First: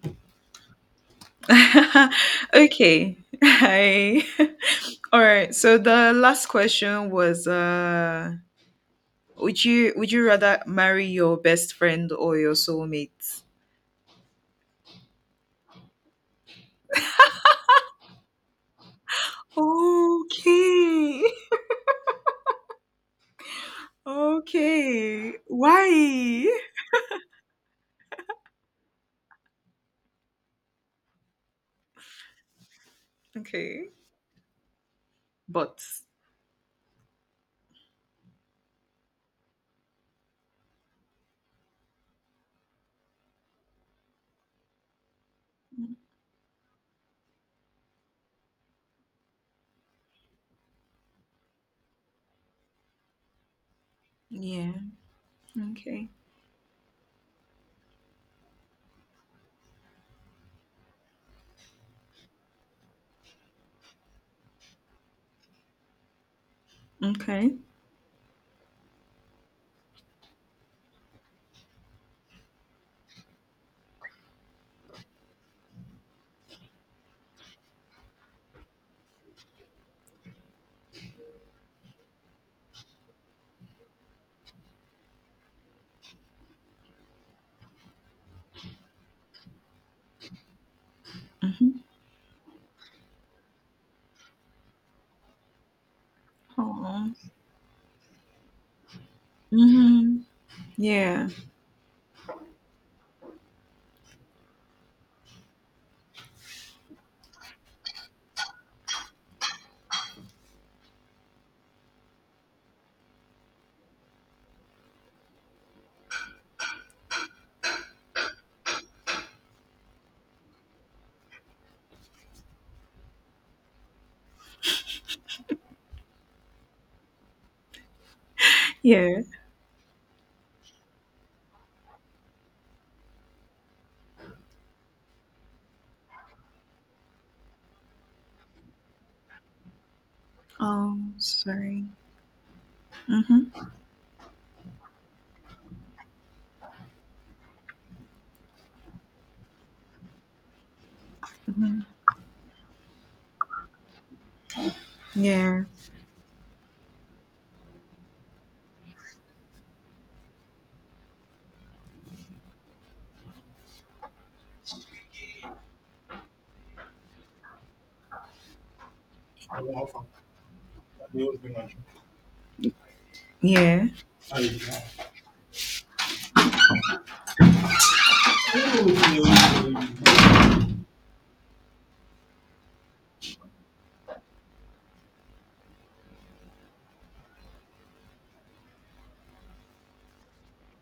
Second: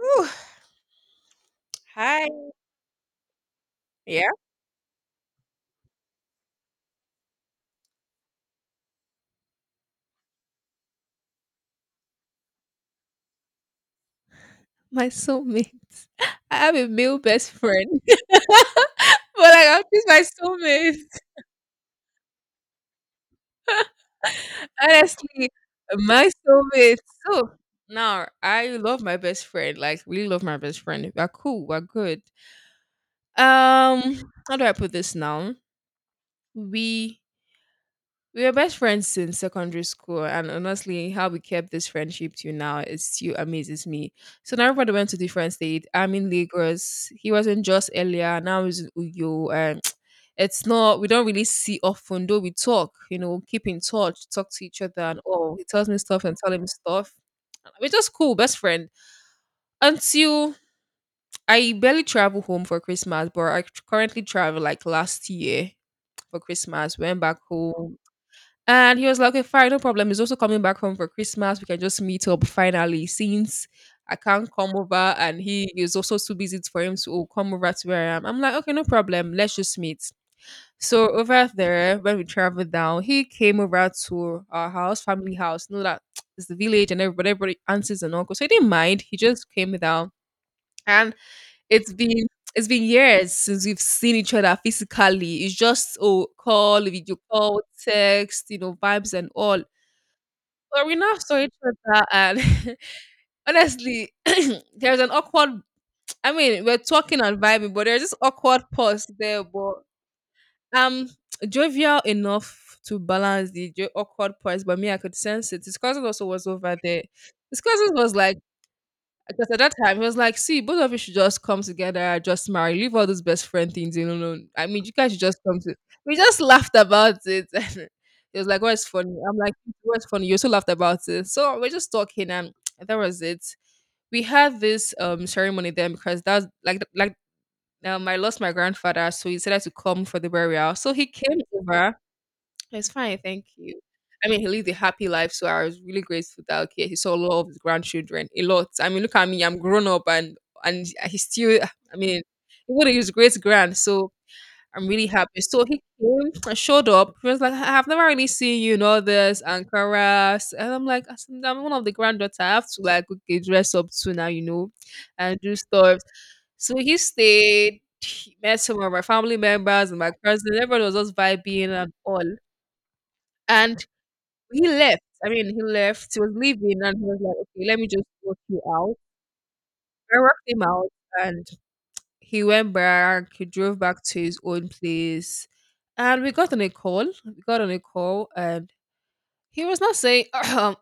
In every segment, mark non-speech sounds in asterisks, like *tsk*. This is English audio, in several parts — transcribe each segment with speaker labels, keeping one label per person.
Speaker 1: Ooh,
Speaker 2: *laughs*
Speaker 1: hi.
Speaker 2: Okay. *laughs* Hi.
Speaker 1: Yeah.
Speaker 2: *laughs* All right. So the last question was would you rather marry your best friend or your soulmate?
Speaker 1: My soulmate. *laughs* I have a male best friend. *laughs* But like I'm just my soulmate.
Speaker 2: Okay. *laughs*
Speaker 1: *laughs*
Speaker 2: Okay.
Speaker 1: Honestly, my
Speaker 2: Why?
Speaker 1: soulmate. So now I love my best friend. Like really love my best friend. We're cool. We're good.
Speaker 2: Okay.
Speaker 1: Um, how do I put this now?
Speaker 2: But
Speaker 1: We We were best friends since secondary school, and honestly, how we kept this friendship to now is still amazes me. So now everybody went to different state. I'm in Lagos. He was in Jos earlier. Now he's in Uyo, and *tsk* it's not we don't really see often. Though we talk, keep in touch, talk to
Speaker 2: yeah.
Speaker 1: each other, and oh, he tells me
Speaker 2: Okay.
Speaker 1: stuff and tell him stuff. We're just cool, best friend. Until I barely travel home for Christmas, but I currently travel like last year for Christmas. Went back
Speaker 2: Okay.
Speaker 1: home and he was like, okay, fine, no problem. He's also coming back home for Christmas. We can just meet up finally since I can't come over. And he is also too busy for him to, "Oh, come over to where I am." I'm like, okay, no problem. Let's just meet. So over there, when we traveled down, he came over to our house, family house. You know that *tsk* it's the village and everybody aunties and uncles. So he didn't mind. He just came down. And
Speaker 2: Mhm.
Speaker 1: it's been it's been years since we've seen each other physically. It's just oh call,
Speaker 2: Aw.
Speaker 1: video call, text, vibes and all.
Speaker 2: Mhm.
Speaker 1: But we now
Speaker 2: Yeah.
Speaker 1: saw each other, and *laughs* honestly, *clears throat* there's an awkward. I mean, we're talking and vibing, but there's this awkward pause there. But um, jovial enough to balance the awkward pause. But me, I could sense it. His cousin also was over there. His cousin was like because at that time, he was like, see, both of you should just come together, just marry, leave all those best friend things. I mean, you guys should just come to. We just laughed about it. *laughs* And he was like, what's funny?
Speaker 2: Yeah.
Speaker 1: I'm like, what's funny? You also laughed about it. So we're just talking, and that was it. We had this ceremony then because that's like, I lost my grandfather, so he decided to come for the burial. So he came
Speaker 2: Sorry.
Speaker 1: over it's fine, thank
Speaker 2: Mhm.
Speaker 1: you. I mean, he lived a happy life, so I was really grateful that okay, he saw a lot of his grandchildren, a lot. I mean, look at me, I'm grown up, and he still,
Speaker 2: Mhm.
Speaker 1: I mean, he would his great grand, so I'm really happy.
Speaker 2: Yeah.
Speaker 1: So he came and showed up. He was like, "I've never really seen you in all this Ankara," and I'm like, I'm one of the granddaughter. I have to like okay, dress up too now, and do stuff." So he stayed. He met some of my family members and my cousins. Everyone was just vibing and all. And
Speaker 2: Yeah.
Speaker 1: he left. I mean, he left. He was leaving, and he was like, "Okay, let me just work you out." I worked him out, and he went back. He drove back to his own place, and we got on a call. We got on a call, and he was not saying *clears throat* that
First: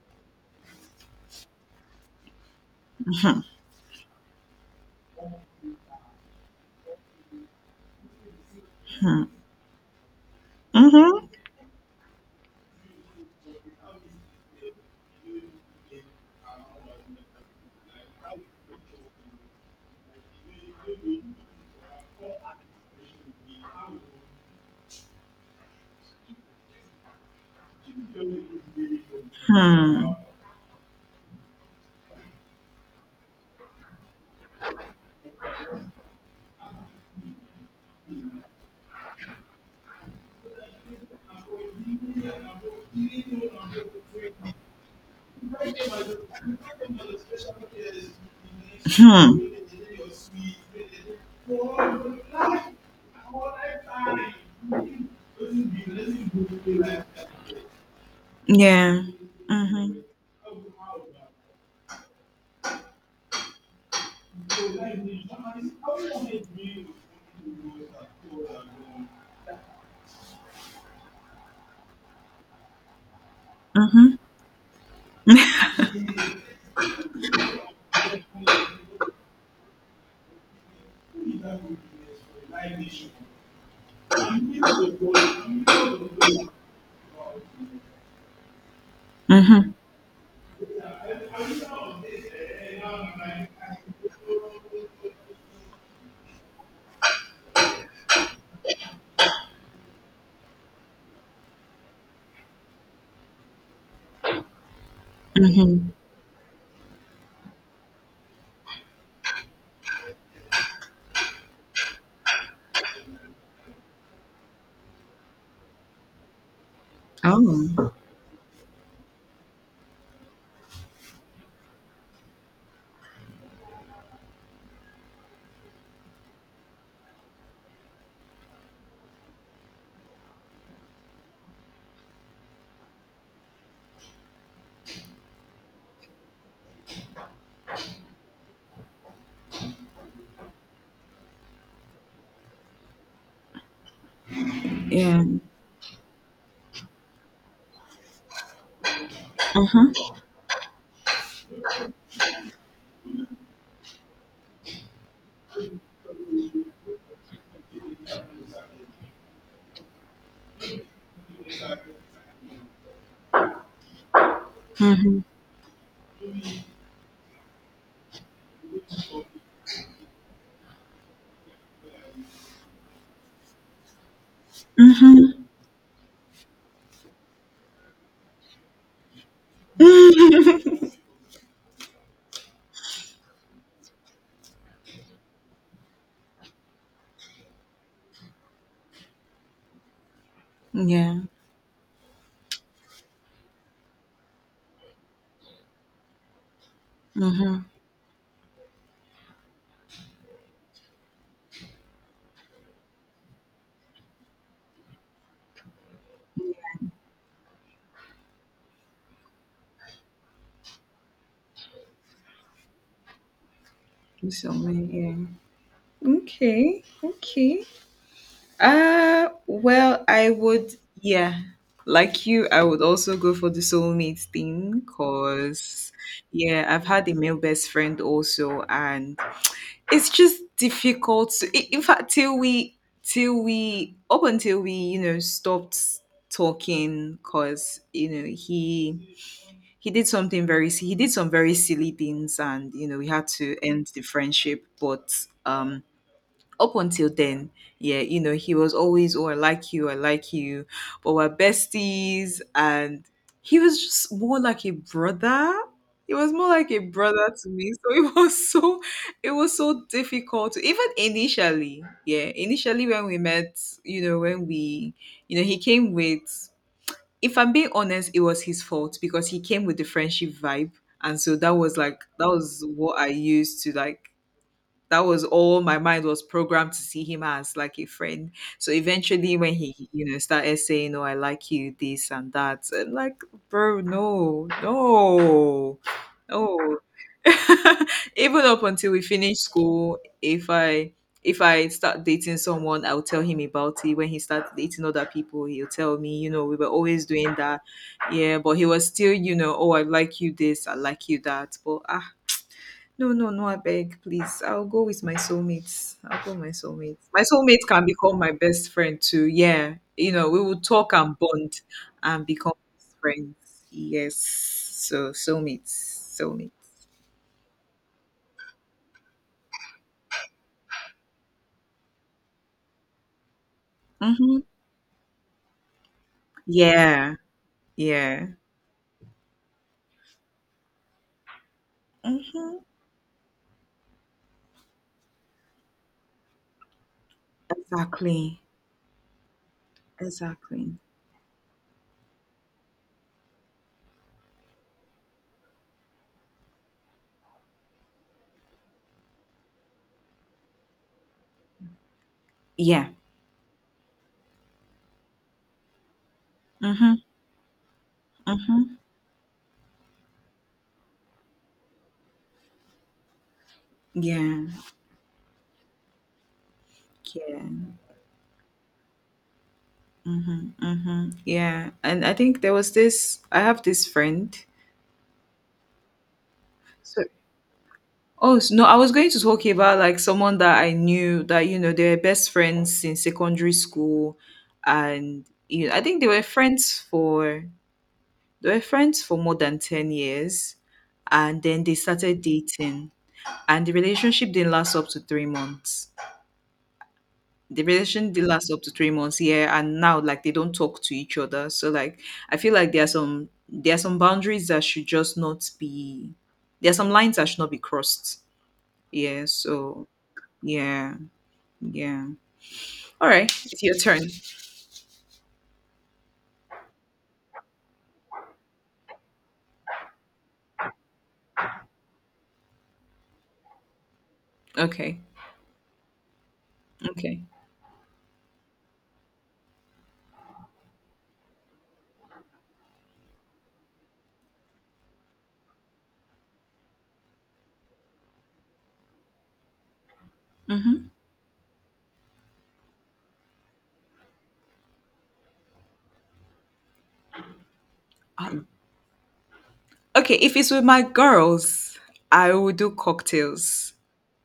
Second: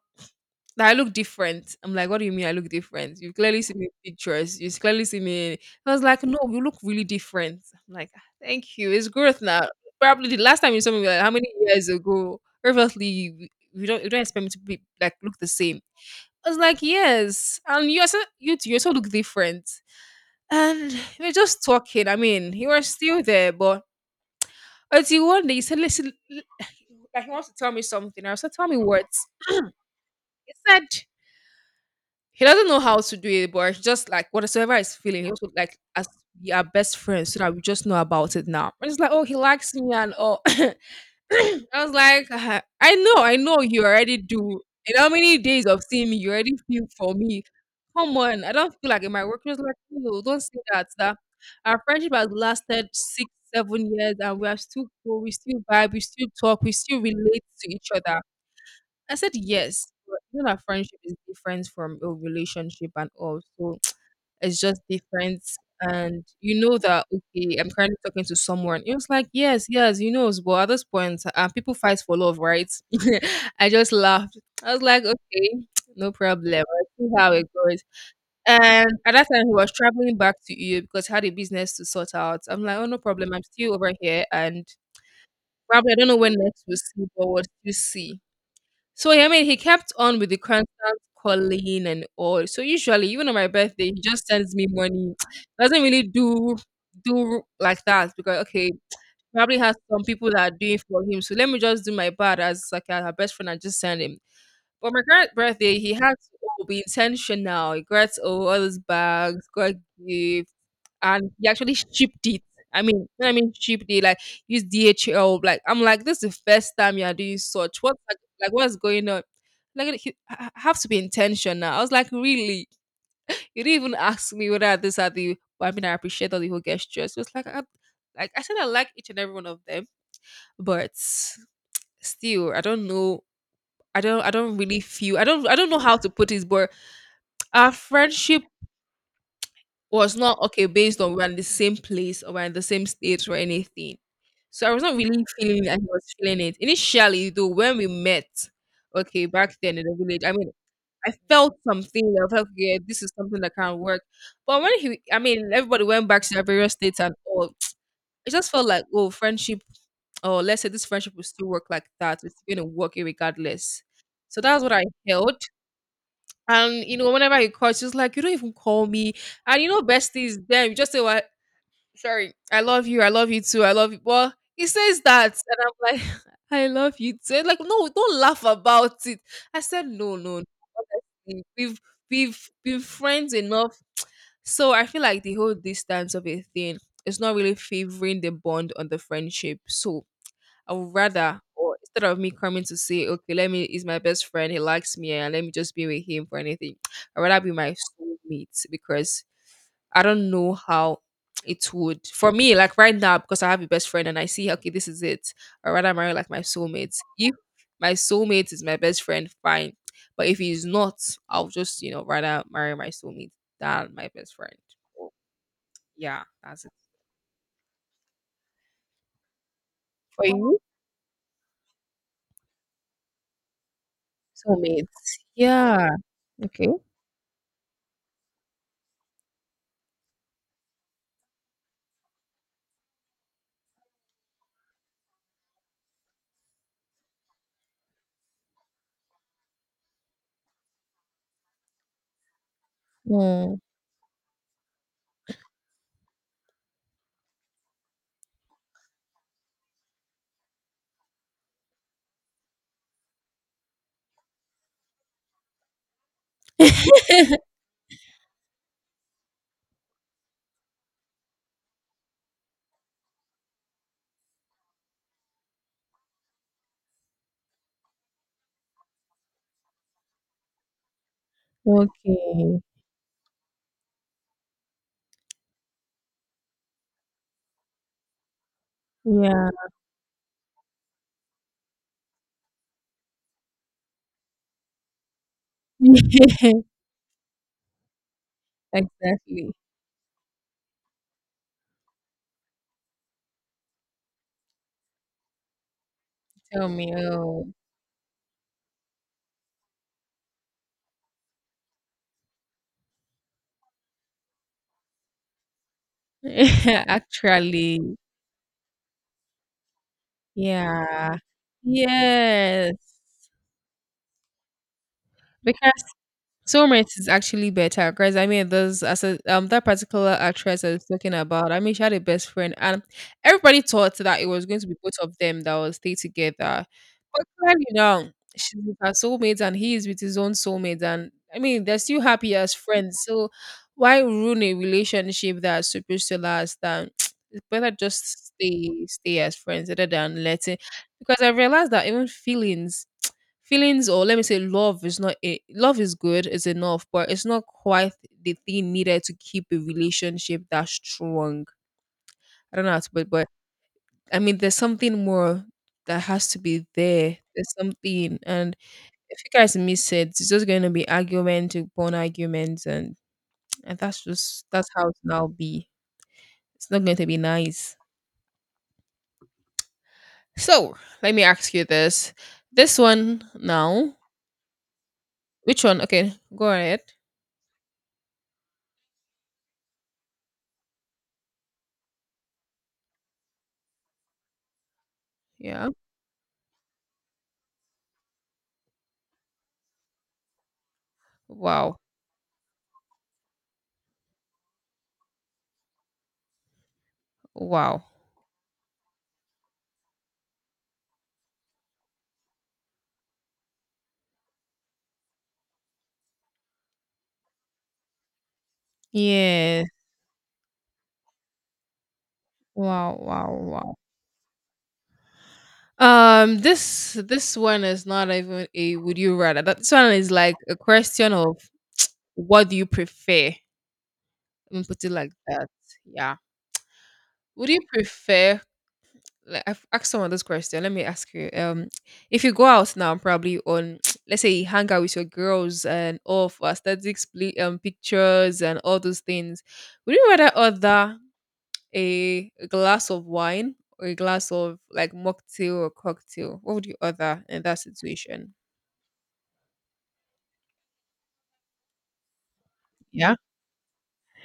Speaker 1: I look different. I'm like, "What do you mean I look different? You
Speaker 2: *laughs*
Speaker 1: clearly see me in pictures. You clearly see me I was like, "No, you look really different." I'm like, "Ah, thank you. It's growth now. Probably the last time you saw me, like,
Speaker 2: Mhm.
Speaker 1: how many years ago?" Obviously, we don't you don't expect me to be like look the same. I was like, yes. And you also look different. And we are just talking. I mean, he was still there, but until one day he said, listen, *sighs* like he wants to tell me something. I said, tell me what.
Speaker 2: Hmm.
Speaker 1: He said he doesn't know how to do it, but he just like whatsoever he's feeling, he also like as we are best friends, so that we just know about it now. I was like, oh, he likes me and all. *coughs* *clears throat* I was like, "Ah, I know you already do. And how many days of seeing me you already feel for me? Come on, I don't feel like in my
Speaker 2: Hmm.
Speaker 1: work." She was like, no, don't say that. That our friendship has lasted 6, 7 years, and we are still cool. We still vibe. We still talk. We still relate to each other.
Speaker 2: Yeah.
Speaker 1: I said yes.
Speaker 2: Mhm.
Speaker 1: But you know that friendship is different from a relationship and all. So it's just different. And you know that, okay, I'm currently talking to someone. It was like, yes, yes. But at this point, people fight for love, right? *laughs* I just
Speaker 2: Mhm.
Speaker 1: laughed. I was like, okay, no problem. I'll see how it goes. And at that time, he was traveling back to EU because he had a business to sort out. I'm like, oh, no problem. I'm still over here. And probably, I don't know when next we'll see, but we'll still see. So I mean, he
Speaker 2: Mhm.
Speaker 1: kept on with the constant calling and all. So usually, even on my birthday, he just sends me money. *tsk* Doesn't really do like that because okay, probably has some people that are doing for him. So let me just do my part as like her best friend and just send him. But my current birthday,
Speaker 2: Mhm.
Speaker 1: he has to oh, be intentional. He gets oh, all those bags, got gifts, and he actually shipped it. I mean, when I mean shipped it, like use DHL. Like I'm like, this is the first time you are doing
Speaker 2: *laughs*
Speaker 1: such.
Speaker 2: Oh.
Speaker 1: What like, what's going on? Like he I have to be intentional. I was like, really? You didn't even ask me whether this are the. Well, I mean, I appreciate all the whole gestures. Like I said, I like each and every one of them, but still, I don't know. I don't. I don't really feel. I don't. I don't know how to put this, but our friendship was not okay based on we're in the same place or we're in the same state or anything. So I was not
Speaker 2: Yeah.
Speaker 1: really feeling that he was feeling it. Initially, though, when we met, okay, back then in
Speaker 2: Mhm.
Speaker 1: the village, I mean, I felt something. I felt, yeah, this is something that can work. But when he, I mean, everybody went back to their various states and all, *tsk* it just felt like, oh, friendship, oh, let's say this friendship will still work like that. It's going to work regardless. So that's what I
Speaker 2: Mhm.
Speaker 1: held. And you know, whenever he calls, she's like, "You don't even call me." And you know, besties, then you just say, "Well, sorry, I love you. I love you too. I love you." Well, he says that,
Speaker 2: Mhm.
Speaker 1: and I'm like, *laughs* I love you too. Like, no, don't laugh about it. I said, no, no, no. Honestly, we've been friends enough. So I feel like the whole distance of a thing is not really favoring the bond on the friendship. So I
Speaker 2: *laughs*
Speaker 1: would
Speaker 2: Yeah.
Speaker 1: rather, or instead of me coming to say, okay, let me is my best friend. He likes me, and let me just be with him for anything. I'd rather be
Speaker 2: Mhm.
Speaker 1: my soulmate because I don't know how it would for me, like right now, because I have a best friend and I see okay, this is it. Or rather marry like my soulmate. If my soulmate is my best friend, fine. But if he's not, I'll just, rather marry my soulmate than my best
Speaker 2: So
Speaker 1: friend.
Speaker 2: many. Yeah.
Speaker 1: Yeah, that's it.
Speaker 2: Okay. Okay. Well,
Speaker 1: For
Speaker 2: I
Speaker 1: you,
Speaker 2: would, yeah, like you, I would also go for the soulmate thing
Speaker 1: soulmates. Yeah.
Speaker 2: because, yeah,
Speaker 1: Okay.
Speaker 2: I've had a male best friend also, and it's just difficult to, in fact, up until we, you know, stopped talking because, you know, he did something he did some very silly things and, you know, we had to
Speaker 1: Mm.
Speaker 2: end the friendship, but, um, up until then, yeah, you know, he was always, oh, I like you, but we're besties. And he was just more like a brother. He was more like a brother
Speaker 1: *laughs*
Speaker 2: to me. *laughs* So it was so difficult to, even initially, yeah, initially when we met, you know, you know, he came with, if I'm being honest, it was his fault because he came with the friendship vibe. And so that
Speaker 1: Okay.
Speaker 2: was what I used to that was all my mind was programmed to see him as like a friend. So eventually,
Speaker 1: Yeah.
Speaker 2: when he, you know, started saying, "Oh, I like you," this and that, and like, bro, no, no,
Speaker 1: *laughs*
Speaker 2: no. *laughs* Even up until we finish
Speaker 1: Exactly.
Speaker 2: school, if I start dating someone, I'll tell him about it. When he starts dating other people, he'll tell me, you know, we were
Speaker 1: Tell me.
Speaker 2: always doing
Speaker 1: Oh.
Speaker 2: that. Yeah, but he was still, you know, oh, I like you this, I like you that. But no, no, no, I beg, please. I'll go with my soulmates. I'll go with my
Speaker 1: *laughs*
Speaker 2: soulmates. My soulmate can
Speaker 1: Actually.
Speaker 2: become my best friend too. Yeah. You know, we will talk
Speaker 1: Yeah.
Speaker 2: and bond and become best
Speaker 1: Yes.
Speaker 2: friends. Yes. So
Speaker 1: Because
Speaker 2: soulmates. Soulmates.
Speaker 1: soulmates is actually better. Because I mean, those as that particular actress I was talking about, I mean, she had a best friend, and everybody thought that it
Speaker 2: Mm-hmm.
Speaker 1: was going to be both of them that will stay together.
Speaker 2: Yeah.
Speaker 1: But clearly now,
Speaker 2: Yeah.
Speaker 1: she's with her soulmate, and he is with his own soulmate, and I mean, they're still happy as
Speaker 2: Mm-hmm.
Speaker 1: friends. So why ruin a relationship that's supposed to last? And *tsk* it's better just
Speaker 2: Exactly.
Speaker 1: stay as friends rather than letting.
Speaker 2: Exactly.
Speaker 1: Because I realized that even feelings, or let me say, love is not it. Love is good, it's enough, but it's not quite the thing needed to keep a relationship that strong. I don't know how
Speaker 2: Yeah.
Speaker 1: to put it, but I mean, there's something more that has to be
Speaker 2: Mm-hmm.
Speaker 1: there. There's something, and
Speaker 2: Mm-hmm.
Speaker 1: if you guys miss it, it's just going to be argument upon arguments, and that's
Speaker 2: Yeah.
Speaker 1: just that's how it now be. It's not going to be
Speaker 2: Yeah.
Speaker 1: nice.
Speaker 2: Mm-hmm.
Speaker 1: So
Speaker 2: Mm-hmm.
Speaker 1: let me ask you
Speaker 2: Yeah. And I
Speaker 1: this:
Speaker 2: think there was
Speaker 1: this
Speaker 2: this
Speaker 1: one
Speaker 2: I have this
Speaker 1: now,
Speaker 2: friend.
Speaker 1: which one? Okay, go ahead.
Speaker 2: So Oh, no, I was going to talk about like someone that I knew that, you know, they were best friends since secondary school. And you
Speaker 1: Yeah.
Speaker 2: know, I think they were friends for more than 10 years. And then they
Speaker 1: Wow.
Speaker 2: started dating. And the relationship didn't last up to 3 months. The
Speaker 1: Wow.
Speaker 2: relation did last up to 3 months, yeah. And now like they don't talk to each other. So like I feel like there are some boundaries that should just not be there are some lines that should not be crossed. Yeah.
Speaker 1: Yes.
Speaker 2: So yeah. Yeah.
Speaker 1: Wow,
Speaker 2: All right.
Speaker 1: wow,
Speaker 2: It's your
Speaker 1: wow.
Speaker 2: turn.
Speaker 1: This one is not even a would you rather. This one is like a question of what do you prefer? Let me put it
Speaker 2: Okay.
Speaker 1: like that. Yeah.
Speaker 2: Okay.
Speaker 1: Would you prefer like I've asked someone this question. Let me ask you. If you go out now, probably on *tsk* let's say you hang out with your girls and all for aesthetics, pictures and all those things, would you rather
Speaker 2: Mm-hmm.
Speaker 1: order a glass of wine or a glass of like mocktail or cocktail? What would you order in that situation?
Speaker 2: Um, okay. If it's with my girls, I will do
Speaker 1: Yeah.
Speaker 2: cocktails.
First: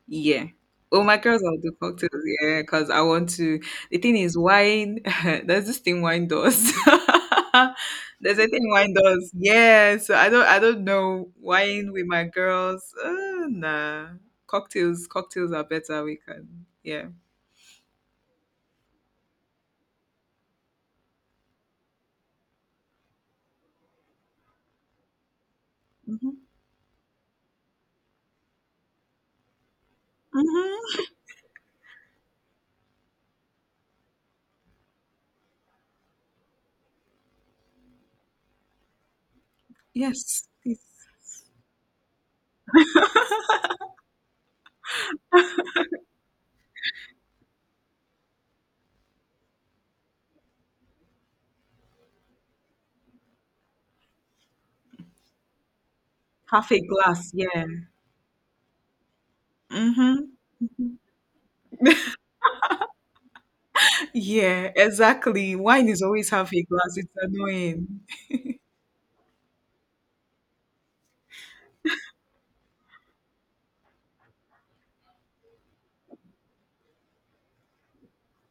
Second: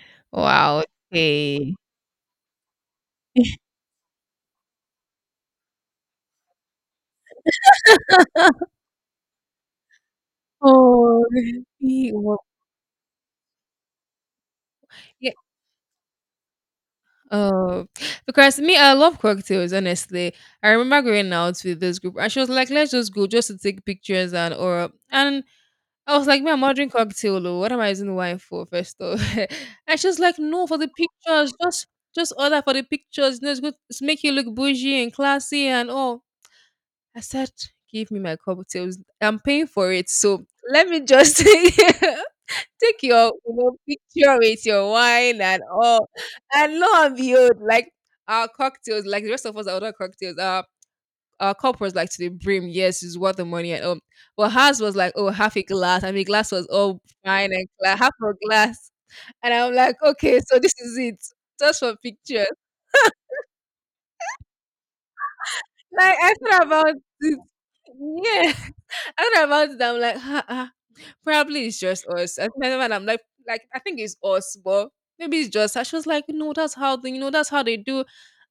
Speaker 2: Yeah.
Speaker 1: Wow.
Speaker 2: With my girls, I'll do
Speaker 1: Okay.
Speaker 2: cocktails. Yeah. Because I want to.
Speaker 1: *laughs*
Speaker 2: The thing is, wine. *laughs* There's this thing wine does. *laughs* There's a thing wine does. Yeah. So I don't. I don't
Speaker 1: Oh,
Speaker 2: know wine with
Speaker 1: he
Speaker 2: my
Speaker 1: wa-
Speaker 2: girls. Nah. Cocktails.
Speaker 1: yeah.
Speaker 2: Cocktails are better. We can. Yeah.
Speaker 1: Oh, because me, I love cocktails. Honestly, I remember going out with this group, and she was like, "Let's just go, just to take pictures and or and I was
Speaker 2: Mm-hmm.
Speaker 1: like, "Me, I'm ordering cocktail. Oh, what am I using wine for? First off," *laughs* and she was like, "No, for the
Speaker 2: Mm-hmm.
Speaker 1: pictures. Just order for the pictures. You know, it's good. It's make you look bougie and classy and all." I said, "Give me my cocktails. I'm paying for it. So
Speaker 2: Yes. Please.
Speaker 1: let me just *laughs* take take your, you know, picture with your wine and all." And lo and behold, like our cocktails, like the rest of us, that order cocktails. Our cup was like to the brim. Yes, it's worth the money. And but hers was like, oh, half a glass. I mean, glass was
Speaker 2: Half a
Speaker 1: all
Speaker 2: glass.
Speaker 1: fine
Speaker 2: Yeah.
Speaker 1: and half a glass. And I'm like,
Speaker 2: Mhm.
Speaker 1: okay, so this is it. Just for pictures.
Speaker 2: Yeah, exactly. Wine is
Speaker 1: Like
Speaker 2: always
Speaker 1: I
Speaker 2: half a
Speaker 1: thought about
Speaker 2: glass. It's
Speaker 1: it.
Speaker 2: annoying.
Speaker 1: Yeah, *laughs* I thought about it. I'm like, probably it's just us. I think and I'm like I think it's us, but maybe it's just her. She was like, no, that's how they, you know, that's how they do.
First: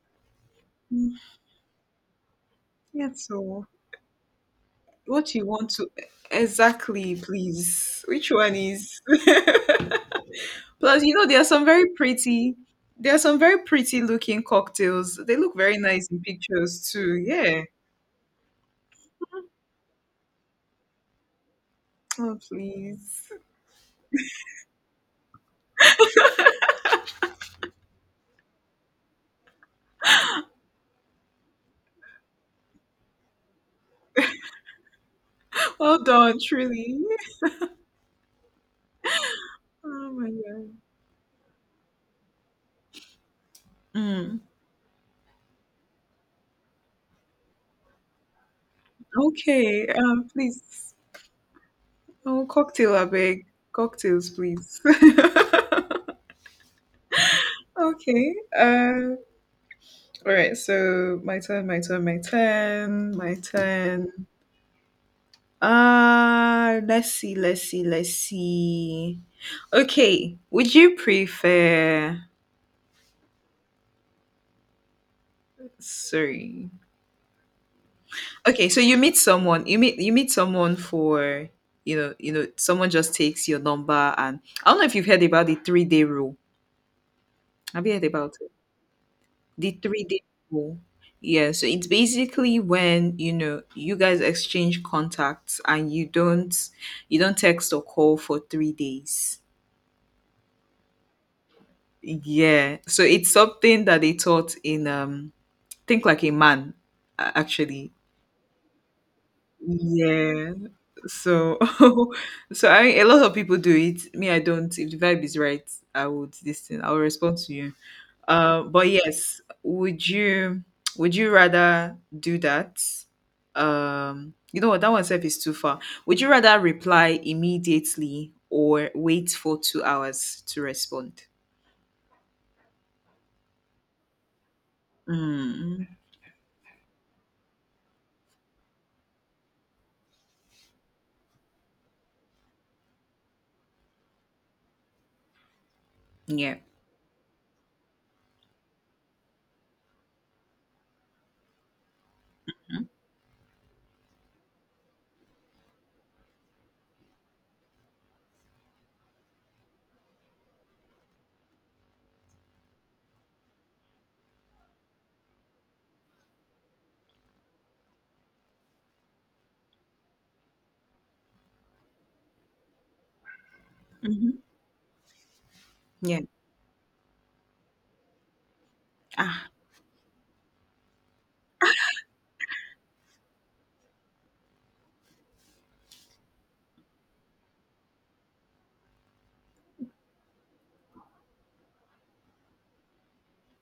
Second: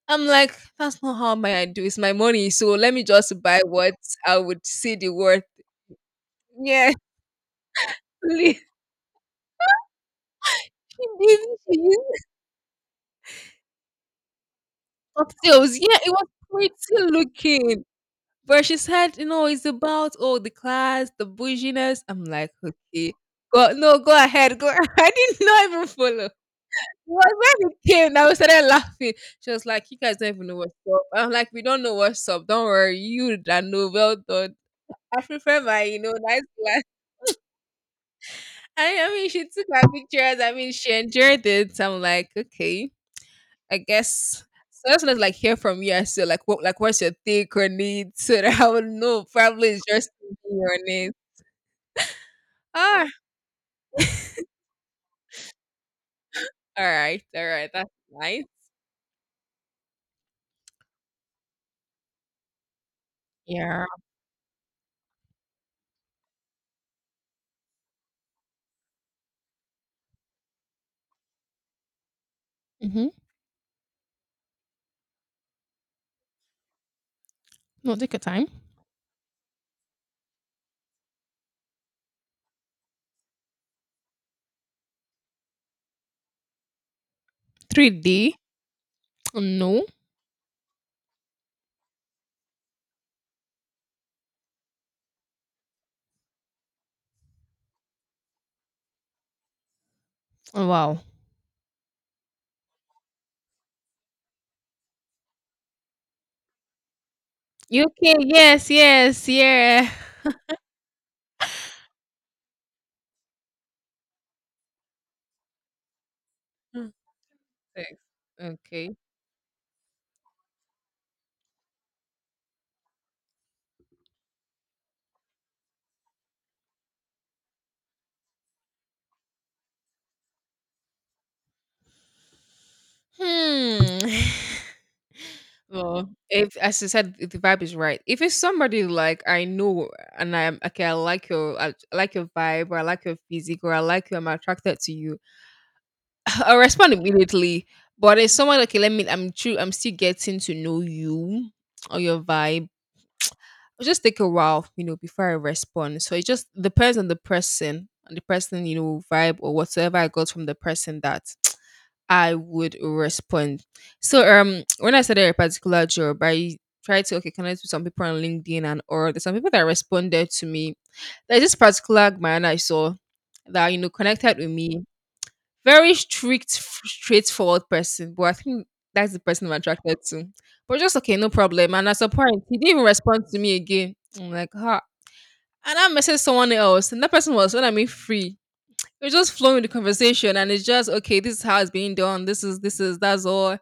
Speaker 1: I'm like, that's not how my I do. It's my money. So let me
Speaker 2: Yeah,
Speaker 1: just buy
Speaker 2: so
Speaker 1: what I would see the
Speaker 2: what
Speaker 1: worth.
Speaker 2: you want to
Speaker 1: Yeah,
Speaker 2: exactly, please.
Speaker 1: *laughs*
Speaker 2: Which one
Speaker 1: please.
Speaker 2: is? *laughs* Plus, you know,
Speaker 1: Baby, she used
Speaker 2: There are some very pretty looking cocktails. They look very
Speaker 1: cocktails. Yeah,
Speaker 2: nice
Speaker 1: it
Speaker 2: in
Speaker 1: was
Speaker 2: pictures
Speaker 1: pretty
Speaker 2: too. Yeah.
Speaker 1: looking. But she said, you know, it's about all the class, the bouginess. I'm
Speaker 2: Oh
Speaker 1: like, okay,
Speaker 2: please.
Speaker 1: go no, go ahead, go. *laughs* I did not even follow. It was when it came, I started laughing. She was like, you guys don't even know what's up. I'm like, we don't know what's up. Don't worry, you that know. Well done. I prefer my, you
Speaker 2: Hold
Speaker 1: know,
Speaker 2: on,
Speaker 1: nice glass.
Speaker 2: truly.
Speaker 1: *laughs* I mean, she took my
Speaker 2: Oh my
Speaker 1: pictures. I
Speaker 2: god.
Speaker 1: mean, she enjoyed it. I'm like, okay. I
Speaker 2: Mm.
Speaker 1: guess so that's when it's like hear from you as to like what's your take on it, *laughs* so that I would know probably it's
Speaker 2: Okay.
Speaker 1: just thinking on
Speaker 2: Please.
Speaker 1: it.
Speaker 2: Oh, cocktail, I
Speaker 1: Ah,
Speaker 2: beg. Cocktails, please. *laughs*
Speaker 1: all right, that's
Speaker 2: Okay.
Speaker 1: nice.
Speaker 2: All right. So my turn. My turn. My turn. My
Speaker 1: Yeah.
Speaker 2: turn. Let's see. Let's see. Let's see. Okay. Would you prefer?
Speaker 1: Mm-hmm.
Speaker 2: Sorry.
Speaker 1: No, take your time.
Speaker 2: Okay. So you meet someone. You meet someone for you know someone just takes your number and I don't know if you've heard about the 3 day rule. Have you heard about
Speaker 1: 3D.
Speaker 2: the
Speaker 1: No.
Speaker 2: 3 day rule? Yeah, so it's basically when you know you guys exchange contacts and you don't text or call for 3 days.
Speaker 1: Oh, wow.
Speaker 2: Yeah, so it's something that they taught in think like a man actually.
Speaker 1: UK. Yes. Yes. Yeah.
Speaker 2: Yeah, so *laughs* so I a lot of people do it. Me, I don't. If the vibe is right, I would listen.
Speaker 1: Hmm,
Speaker 2: I'll respond to you.
Speaker 1: thanks.
Speaker 2: But
Speaker 1: Okay.
Speaker 2: yes, would you rather do that? You know what? That one self is too far. Would you rather reply immediately or wait for 2 hours to respond?
Speaker 1: Hmm. *sighs*
Speaker 2: Mm,
Speaker 1: Well, if as I said, if the vibe is right. If it's somebody like I know and I'm okay, I like your vibe or I like your physique or I like you, I'm attracted to you, *laughs*
Speaker 2: yeah.
Speaker 1: I'll respond immediately. But it's someone okay, let me I'm still getting to know you or your vibe. It'll just take a while, you know, before I respond. So it just depends on the person and the person, you know, vibe or whatsoever I got from the person that I would respond. So *tsk* when I started a particular job, I tried to okay connect with some people on LinkedIn and or there's some people that responded to me. There's this particular man I saw that you know
Speaker 2: Hmm.
Speaker 1: connected with me. Very
Speaker 2: Yeah.
Speaker 1: strict, straightforward person, but I think that's the person
Speaker 2: Ah,
Speaker 1: I'm attracted to. But just okay, no problem. And at some point, he didn't even respond to me again. I'm like, huh. And I messaged someone else, and that person was when I mean free. We're just flowing with the conversation, and it's just okay. This is how it's being done. This is that's all.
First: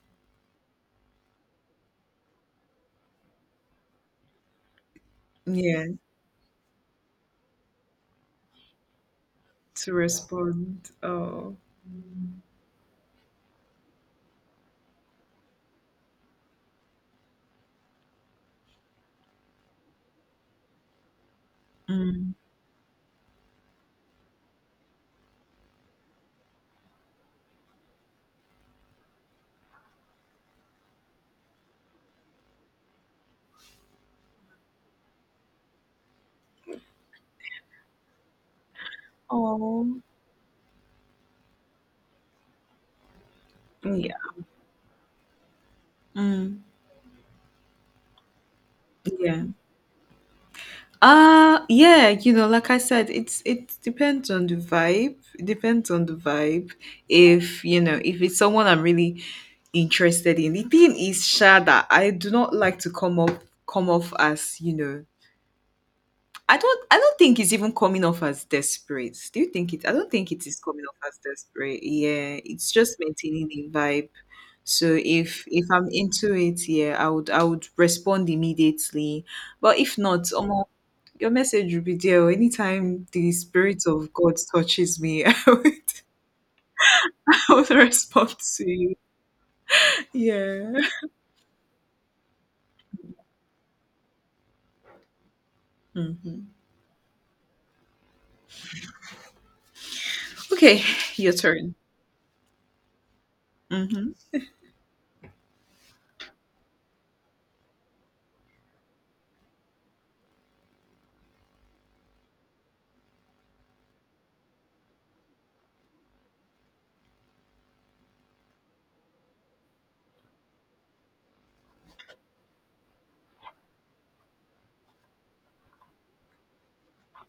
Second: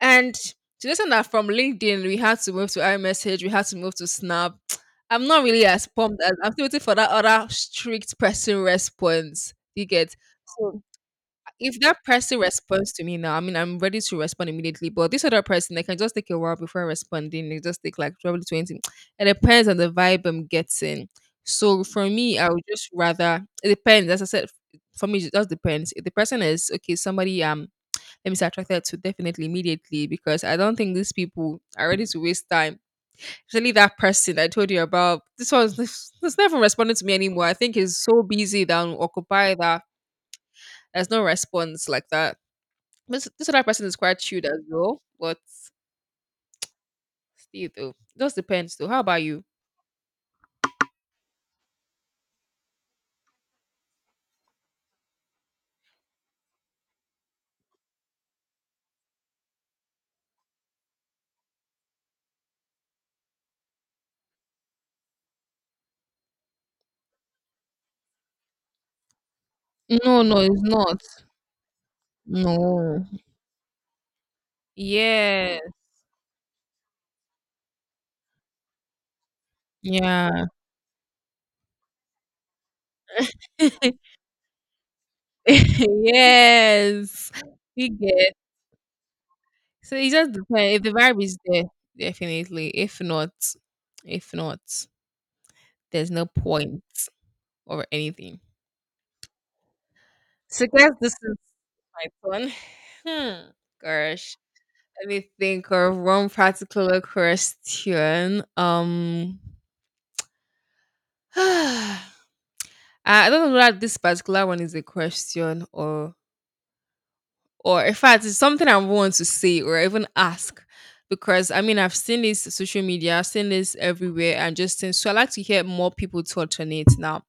Speaker 1: And to listen that from LinkedIn, we had to move to iMessage. We had to move to Snap. *tsk* I'm not really
Speaker 2: yeah.
Speaker 1: as pumped as I'm still waiting for that other strict person response. You
Speaker 2: To
Speaker 1: get so
Speaker 2: respond. Oh.
Speaker 1: if that person responds to me now, I mean, I'm ready to respond immediately. But this other person, they can just take a while before responding. They just take like probably 20. It depends on the vibe I'm getting. So for
Speaker 2: Mm.
Speaker 1: me, I would just rather, it depends. As I said, for me, it just depends. If the person is, okay, somebody, let me say attracted to definitely immediately because I don't think these people are ready to waste time. Especially that person I told you about, this one's *laughs* was never responding to me anymore. I think he's so busy that I'm occupied that
Speaker 2: Oh.
Speaker 1: there's no response like that. This other person is
Speaker 2: Yeah.
Speaker 1: quite chilled as well, but
Speaker 2: Mm.
Speaker 1: still though. Just depends though. How about
Speaker 2: Yeah.
Speaker 1: you?
Speaker 2: Yeah, you know, like I said, it depends on the vibe. It depends on the vibe. If you know, if it's someone I'm really interested in. The thing is, Sha, that I do not like to come off as, you know, I don't think it's even coming off as desperate. Do you think it I don't
Speaker 1: No,
Speaker 2: think
Speaker 1: no,
Speaker 2: it is
Speaker 1: it's
Speaker 2: coming off
Speaker 1: not.
Speaker 2: as desperate. Yeah. It's just
Speaker 1: No.
Speaker 2: maintaining the vibe. So if
Speaker 1: Yes.
Speaker 2: if I'm into it, yeah, I would respond immediately. But if not,
Speaker 1: Yeah.
Speaker 2: your message will be there. Oh, anytime the Spirit of
Speaker 1: *laughs*
Speaker 2: God touches me, *laughs* I would,
Speaker 1: yes.
Speaker 2: I would
Speaker 1: You get
Speaker 2: respond to you.
Speaker 1: so it just
Speaker 2: Yeah.
Speaker 1: depends. If the vibe is there, definitely. If not, if not, there's no
Speaker 2: Hmm.
Speaker 1: point or anything. So
Speaker 2: Okay,
Speaker 1: guess this
Speaker 2: your
Speaker 1: is
Speaker 2: turn.
Speaker 1: my turn. Hmm.
Speaker 2: Hmm.
Speaker 1: Gosh. Let me think of one particular question. *sighs* Uh, I don't know whether this particular one is a question or in fact it's something I want to say or even ask because I mean I've seen this social media, I've seen this everywhere and just since so I like to hear more people touch on it now.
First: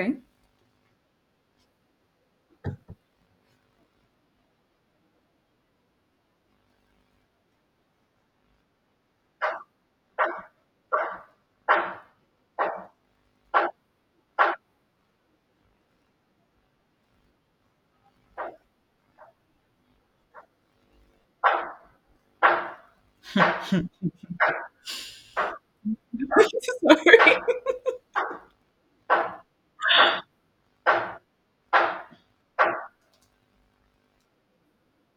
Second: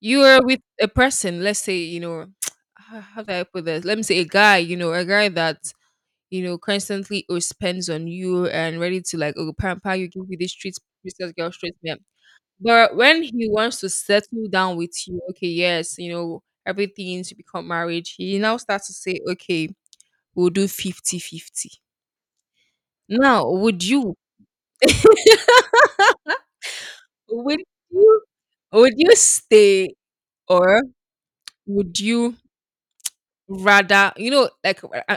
Speaker 1: You are with a person, let's say, you know, *sighs* *tsk* how do I put this? Let me say a guy, you know, a guy that you know constantly oh, spends on you and ready to like oh pamper you, give you this treat, this girl straight. But when he wants to settle down with you, okay, yes, you know, everything to become marriage, he now starts to say, okay, we'll do 50/50. Now, would you, *laughs*
Speaker 2: *laughs* Sorry.
Speaker 1: would you, would you stay or would you rather, you know,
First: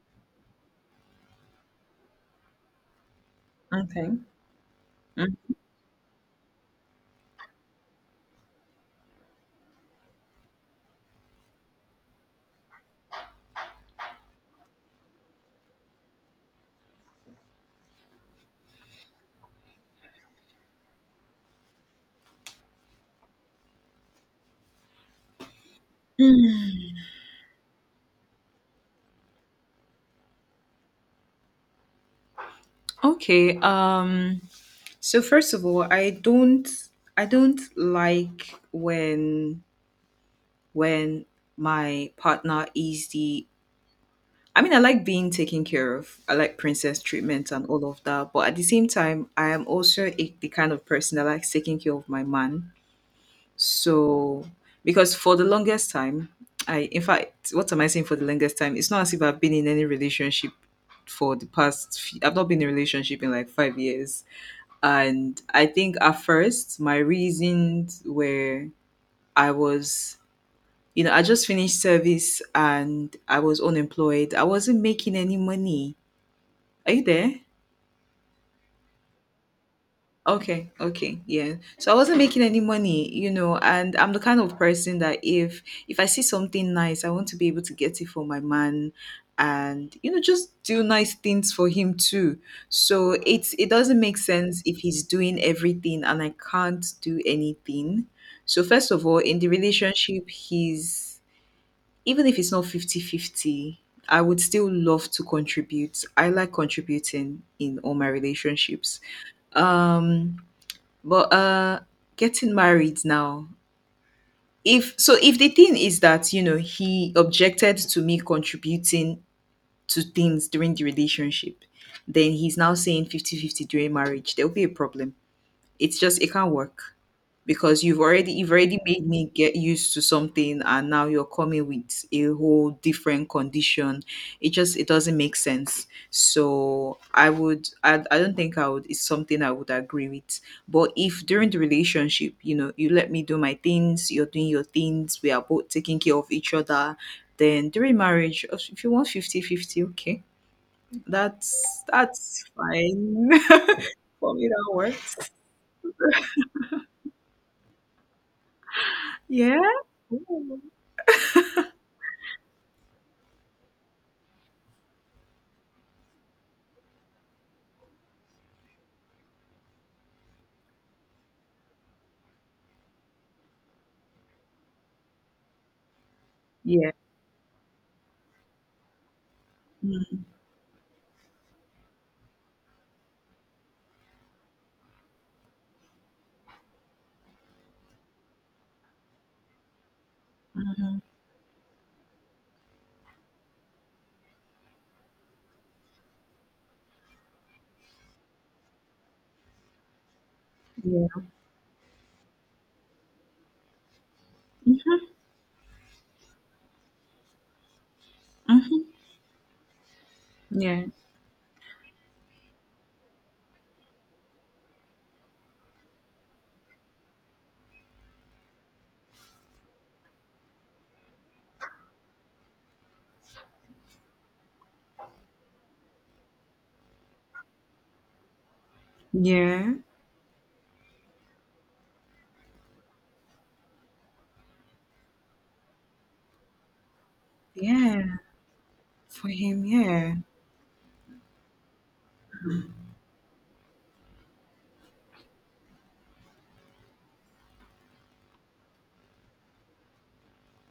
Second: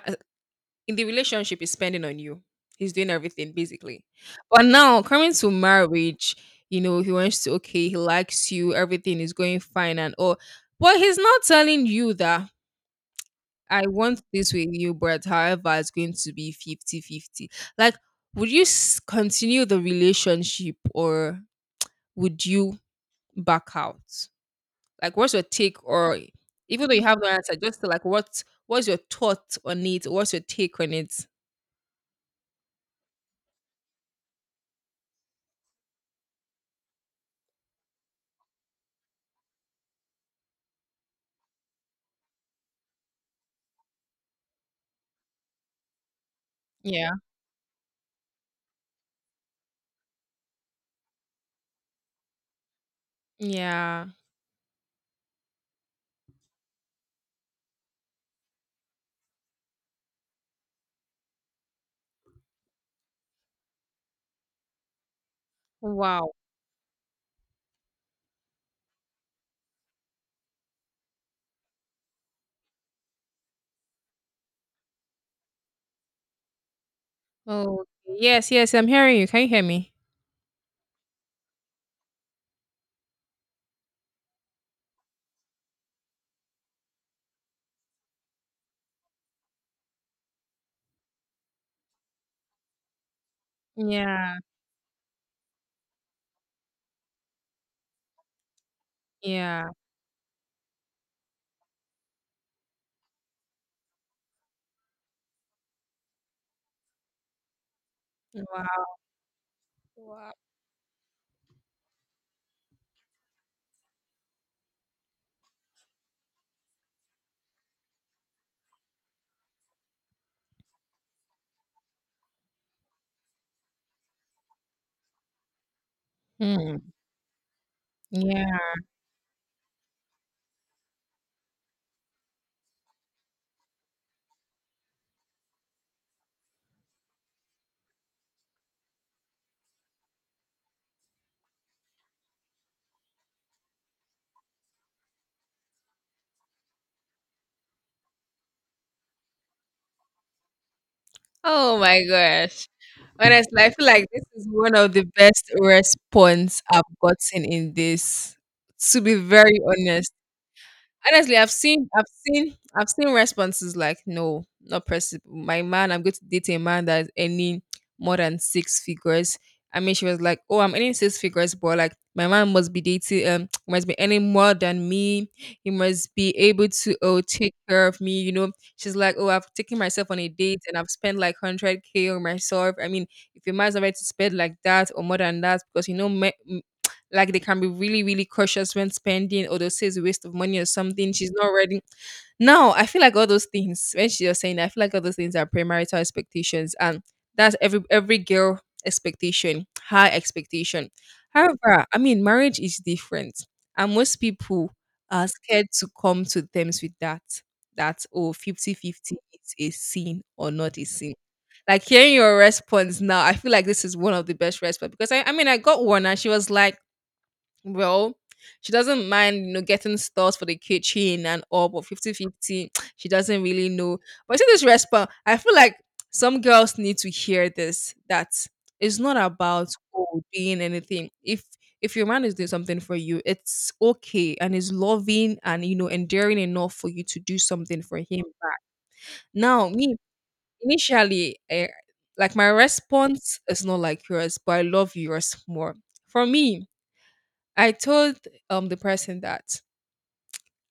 Speaker 1: in the relationship, is spending on you, he's doing everything basically.
Speaker 2: Okay.
Speaker 1: But now, coming to
Speaker 2: Mm.
Speaker 1: marriage, you know, he wants to, okay, he likes you, everything is going fine and all. But he's not telling you that I want this with you, but however, it's going to be 50-50. Like, would you continue the relationship or would you back out? Like, what's your take? Or
Speaker 2: Mm.
Speaker 1: even though you have no answer, just like, what's your thought on it? What's your take on it?
Speaker 2: Okay. So first of all, I don't like when my partner is the I mean, I like being taken care of. I like princess
Speaker 1: Yeah.
Speaker 2: treatment and all of that. But at the same time, I am also the kind of person that likes taking care of my man.
Speaker 1: Yeah.
Speaker 2: So, because for the longest time, in fact, what am I saying for the longest time? It's not as if I've been in any relationship for the past, few, I've not been in a relationship in like 5 years. And I think at
Speaker 1: Wow.
Speaker 2: first, my reasons were I was, you know, I just finished service and I was unemployed. I wasn't making any money. Are you there?
Speaker 1: Oh, yes, yes. I'm hearing you. Can you hear me?
Speaker 2: Okay, okay, yeah. So I wasn't making any money, you know, and I'm the kind of person that if I see something nice, I want to be able to get it for my man and, you know, just do nice things for him too. So it doesn't make
Speaker 1: Yeah.
Speaker 2: sense if he's doing everything and I can't do anything. So first of all, in the
Speaker 1: Yeah.
Speaker 2: relationship, he's even if it's not 50/50, I would still love to contribute. I like contributing in all my
Speaker 1: Wow.
Speaker 2: relationships,
Speaker 1: Wow.
Speaker 2: um but getting married now, if the thing is that, you know, he objected to me contributing to things during the relationship, then he's now saying 50/50 during marriage, there will be a problem. It's just it can't
Speaker 1: Hmm.
Speaker 2: work because you've already you've
Speaker 1: Yeah.
Speaker 2: already made me get used to something, and now you're coming with a whole different condition. It just it doesn't make sense. So I would, I don't think I would, it's something I would agree with. But if during the relationship, you know, you let me do my things, you're doing your things, we are both taking care of each other, then during marriage, oh, if you want 50/50, okay,
Speaker 1: Oh
Speaker 2: that's
Speaker 1: my
Speaker 2: that's
Speaker 1: gosh.
Speaker 2: fine
Speaker 1: Honestly, I feel like
Speaker 2: *laughs*
Speaker 1: this
Speaker 2: for me.
Speaker 1: is
Speaker 2: That
Speaker 1: one of the
Speaker 2: works.
Speaker 1: best response I've gotten in this. To be very
Speaker 2: Yeah?
Speaker 1: honest.
Speaker 2: Ooh.
Speaker 1: Honestly, I've seen responses like, "No, not possible. My man, I'm going to date a man that's earning more than six figures." I mean, she was like, "Oh, I'm earning six figures, but like my man must be dating, *tsk* must be earning more than me. He must be able
Speaker 2: Yeah.
Speaker 1: to oh take care of me." You know, she's like, "Oh, I've taken myself on
Speaker 2: Mm,
Speaker 1: a date and I've spent like 100K on myself. I mean, if your man's not ready to spend like that or more than that, because you know, men, like they can be really, really cautious when spending, or they'll say it's a waste of money or
Speaker 2: mhm.
Speaker 1: something. She's not ready. Now, I feel like all those things, when she was saying that, I feel like all those things are premarital expectations. And that's every girl expectation, high expectation.
Speaker 2: Yeah.
Speaker 1: However, I mean, marriage is different. And most people
Speaker 2: Mhm,
Speaker 1: are scared to come to terms with that. That, oh, 50
Speaker 2: mhm.
Speaker 1: 50 is a sin or not a
Speaker 2: Yeah.
Speaker 1: sin. Like hearing your response now, I feel like this is one of the best response because I mean, I got one and she was like, well, she doesn't mind, you know, getting stores for the kitchen and all, but 50-50, *tsk* she doesn't really know. But see this response, I feel like some girls need to hear this that it's not about
Speaker 2: Yeah.
Speaker 1: oh, doing anything. If your man is doing something for you, it's okay and is loving and you know enduring enough for you to do something for
Speaker 2: Yeah.
Speaker 1: him.
Speaker 2: For him,
Speaker 1: Now, me
Speaker 2: yeah.
Speaker 1: initially, eh, like my response is not like yours, but I love yours more. For me, I told the person that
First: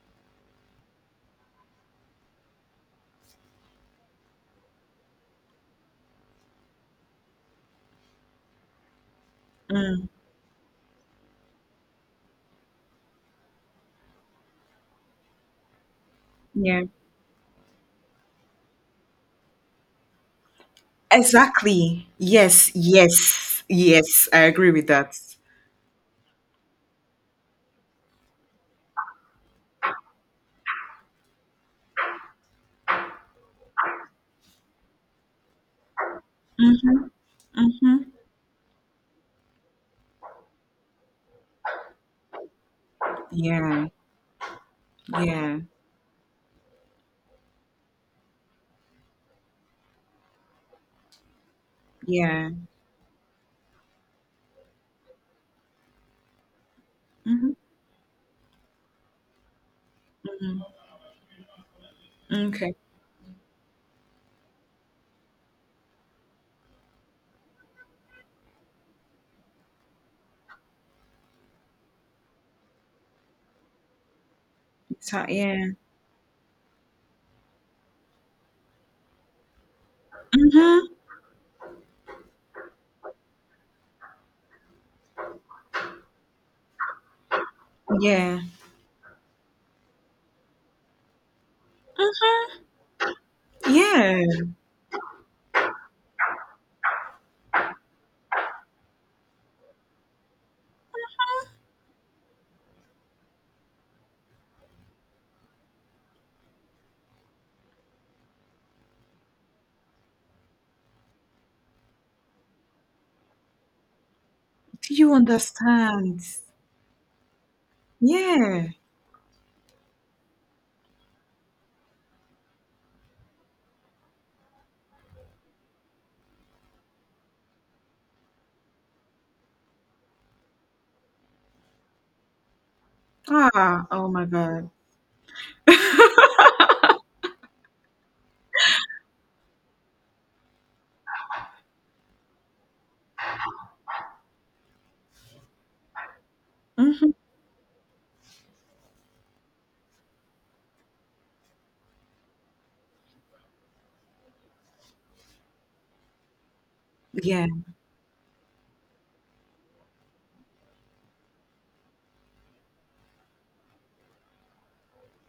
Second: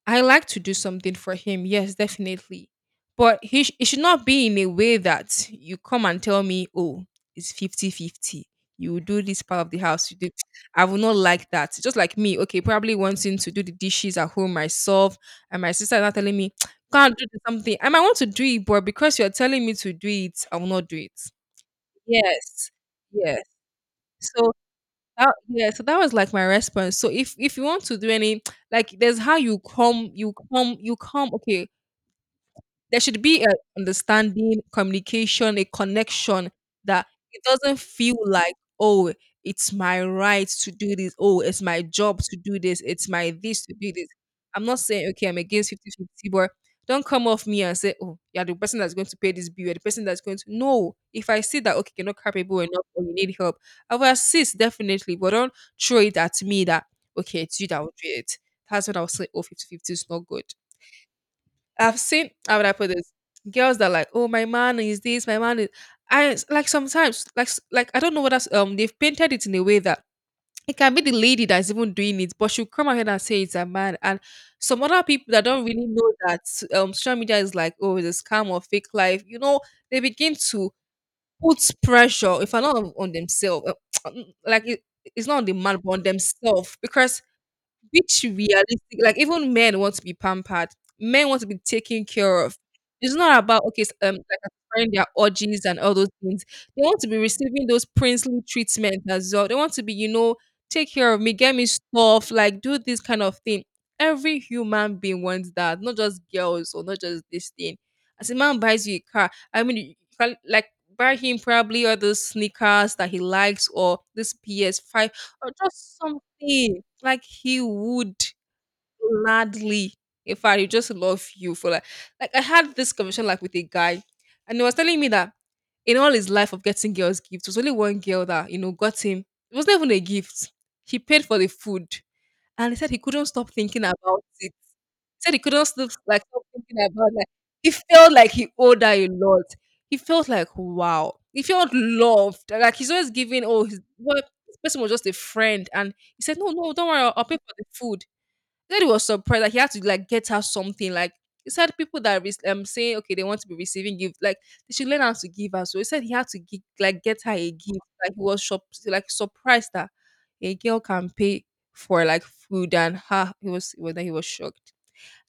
Speaker 1: I like to do something for him. Yes, definitely. But it should not be in a way that you come and tell me, "Oh, it's 50-50. You will do this part of the
Speaker 2: Mm,
Speaker 1: house. You do." I will not like that. Just like me, okay, probably wanting to do the dishes at home myself, and my sister is not telling me,
Speaker 2: yeah.
Speaker 1: *tsk* can't do something. I might want to do it, but because you're telling me to do it, I will not do it.
Speaker 2: Exactly. Yes,
Speaker 1: Yes. Yes.
Speaker 2: yes, yes. I
Speaker 1: So
Speaker 2: agree with that.
Speaker 1: that, yeah, so that was like my response. So if you want to do any like there's how you come, okay, there should be a understanding, communication, a connection
Speaker 2: Mm-hmm.
Speaker 1: that it doesn't
Speaker 2: Mm-hmm.
Speaker 1: feel like, "Oh, it's my right to do this. Oh, it's my job to do this. It's my this to
Speaker 2: Yeah.
Speaker 1: do this." I'm not saying, okay, I'm
Speaker 2: Yeah.
Speaker 1: against 50 50, 50, but don't come off me and say, "Oh, you're the person that's going to pay this bill, you're the person that's going to." No, if I see that, okay, you're not
Speaker 2: Yeah.
Speaker 1: capable enough or you need help, I will assist definitely, but don't throw it at me that, okay,
Speaker 2: Mm-hmm.
Speaker 1: it's you that will do it. That's when I'll say, "Oh, 50 50 is not good."
Speaker 2: Mm-hmm.
Speaker 1: I've seen how would I
Speaker 2: Okay.
Speaker 1: put this? Girls that are like, "Oh, my man is this, my man is" I like sometimes like I don't know what they've painted it in a way that it can be the lady that's even doing it, but she'll come ahead and say it's a man. And some other
Speaker 2: So,
Speaker 1: people that don't
Speaker 2: yeah.
Speaker 1: really know that social media is like, "Oh, it's a scam or fake life," you know, they begin to
Speaker 2: Mm-hmm.
Speaker 1: put pressure if I'm not on themselves, *tsk* like it, it's not on the man but on themselves because which
Speaker 2: Yeah.
Speaker 1: realistic, like even men want to be pampered. Men want to be taken care of.
Speaker 2: Mm-hmm.
Speaker 1: It's not about okay,
Speaker 2: Yeah.
Speaker 1: like acquiring their orgies and all those things. They want to be receiving those princely treatment as well. They want to be, you know, take care of me, get me stuff, like do this kind of thing. Every human being wants that, not just girls or not just this thing. As a man buys you a car, I mean, you can like buy him probably all those sneakers that he likes or this
Speaker 2: Do
Speaker 1: PS5
Speaker 2: you
Speaker 1: or just
Speaker 2: understand?
Speaker 1: something. Like he would
Speaker 2: Yeah.
Speaker 1: gladly. In fact, he just love you for like I had this conversation like with a guy, and he was telling me that in all his life of getting girls gifts, there was only one girl that you know got him. It wasn't even a gift. He paid for the food, and he said he couldn't stop thinking
Speaker 2: Ah, oh
Speaker 1: about
Speaker 2: my
Speaker 1: it.
Speaker 2: God.
Speaker 1: He said he couldn't stop thinking about like he felt like he owed her a lot. He felt like wow. He felt loved. Like he's always giving. Oh, his, well, this person was just a friend, and he said, "No, no, don't worry.
Speaker 2: Mm-hmm.
Speaker 1: I'll pay for the food." He said he was surprised that he had to like get her something. Like he said, people that saying okay they want to be receiving gifts, like they should learn how to give as so. He said he had to like get her
Speaker 2: Yeah.
Speaker 1: a gift. Like he was like surprised that a girl can pay for like food and her. He was well, then he was shocked.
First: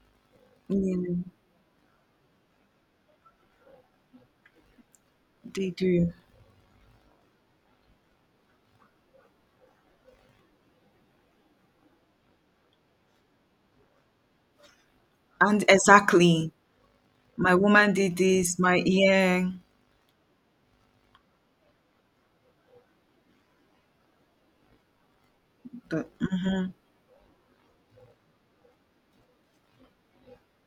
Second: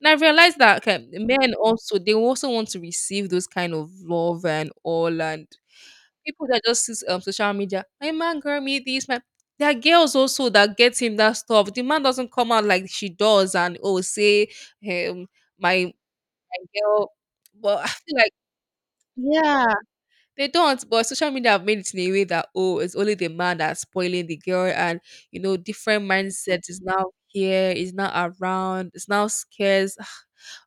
Speaker 1: And I realized that
Speaker 2: Yeah,
Speaker 1: okay, men also they also want to receive those kind of love and all. And
Speaker 2: they do.
Speaker 1: people that just sees social media, my man girl, me this, my there are girls also that get him that stuff. The man doesn't come out like she does and oh say um
Speaker 2: And
Speaker 1: my,
Speaker 2: exactly,
Speaker 1: my girl.
Speaker 2: my
Speaker 1: But I
Speaker 2: woman did
Speaker 1: feel like
Speaker 2: this, my yeah,
Speaker 1: yeah, they don't, but social media have made it in a way that, oh, it's only the man that's spoiling the girl, and you know, different
Speaker 2: but mm-hmm.
Speaker 1: mindset is now here, is now around, it's now scarce. *sighs*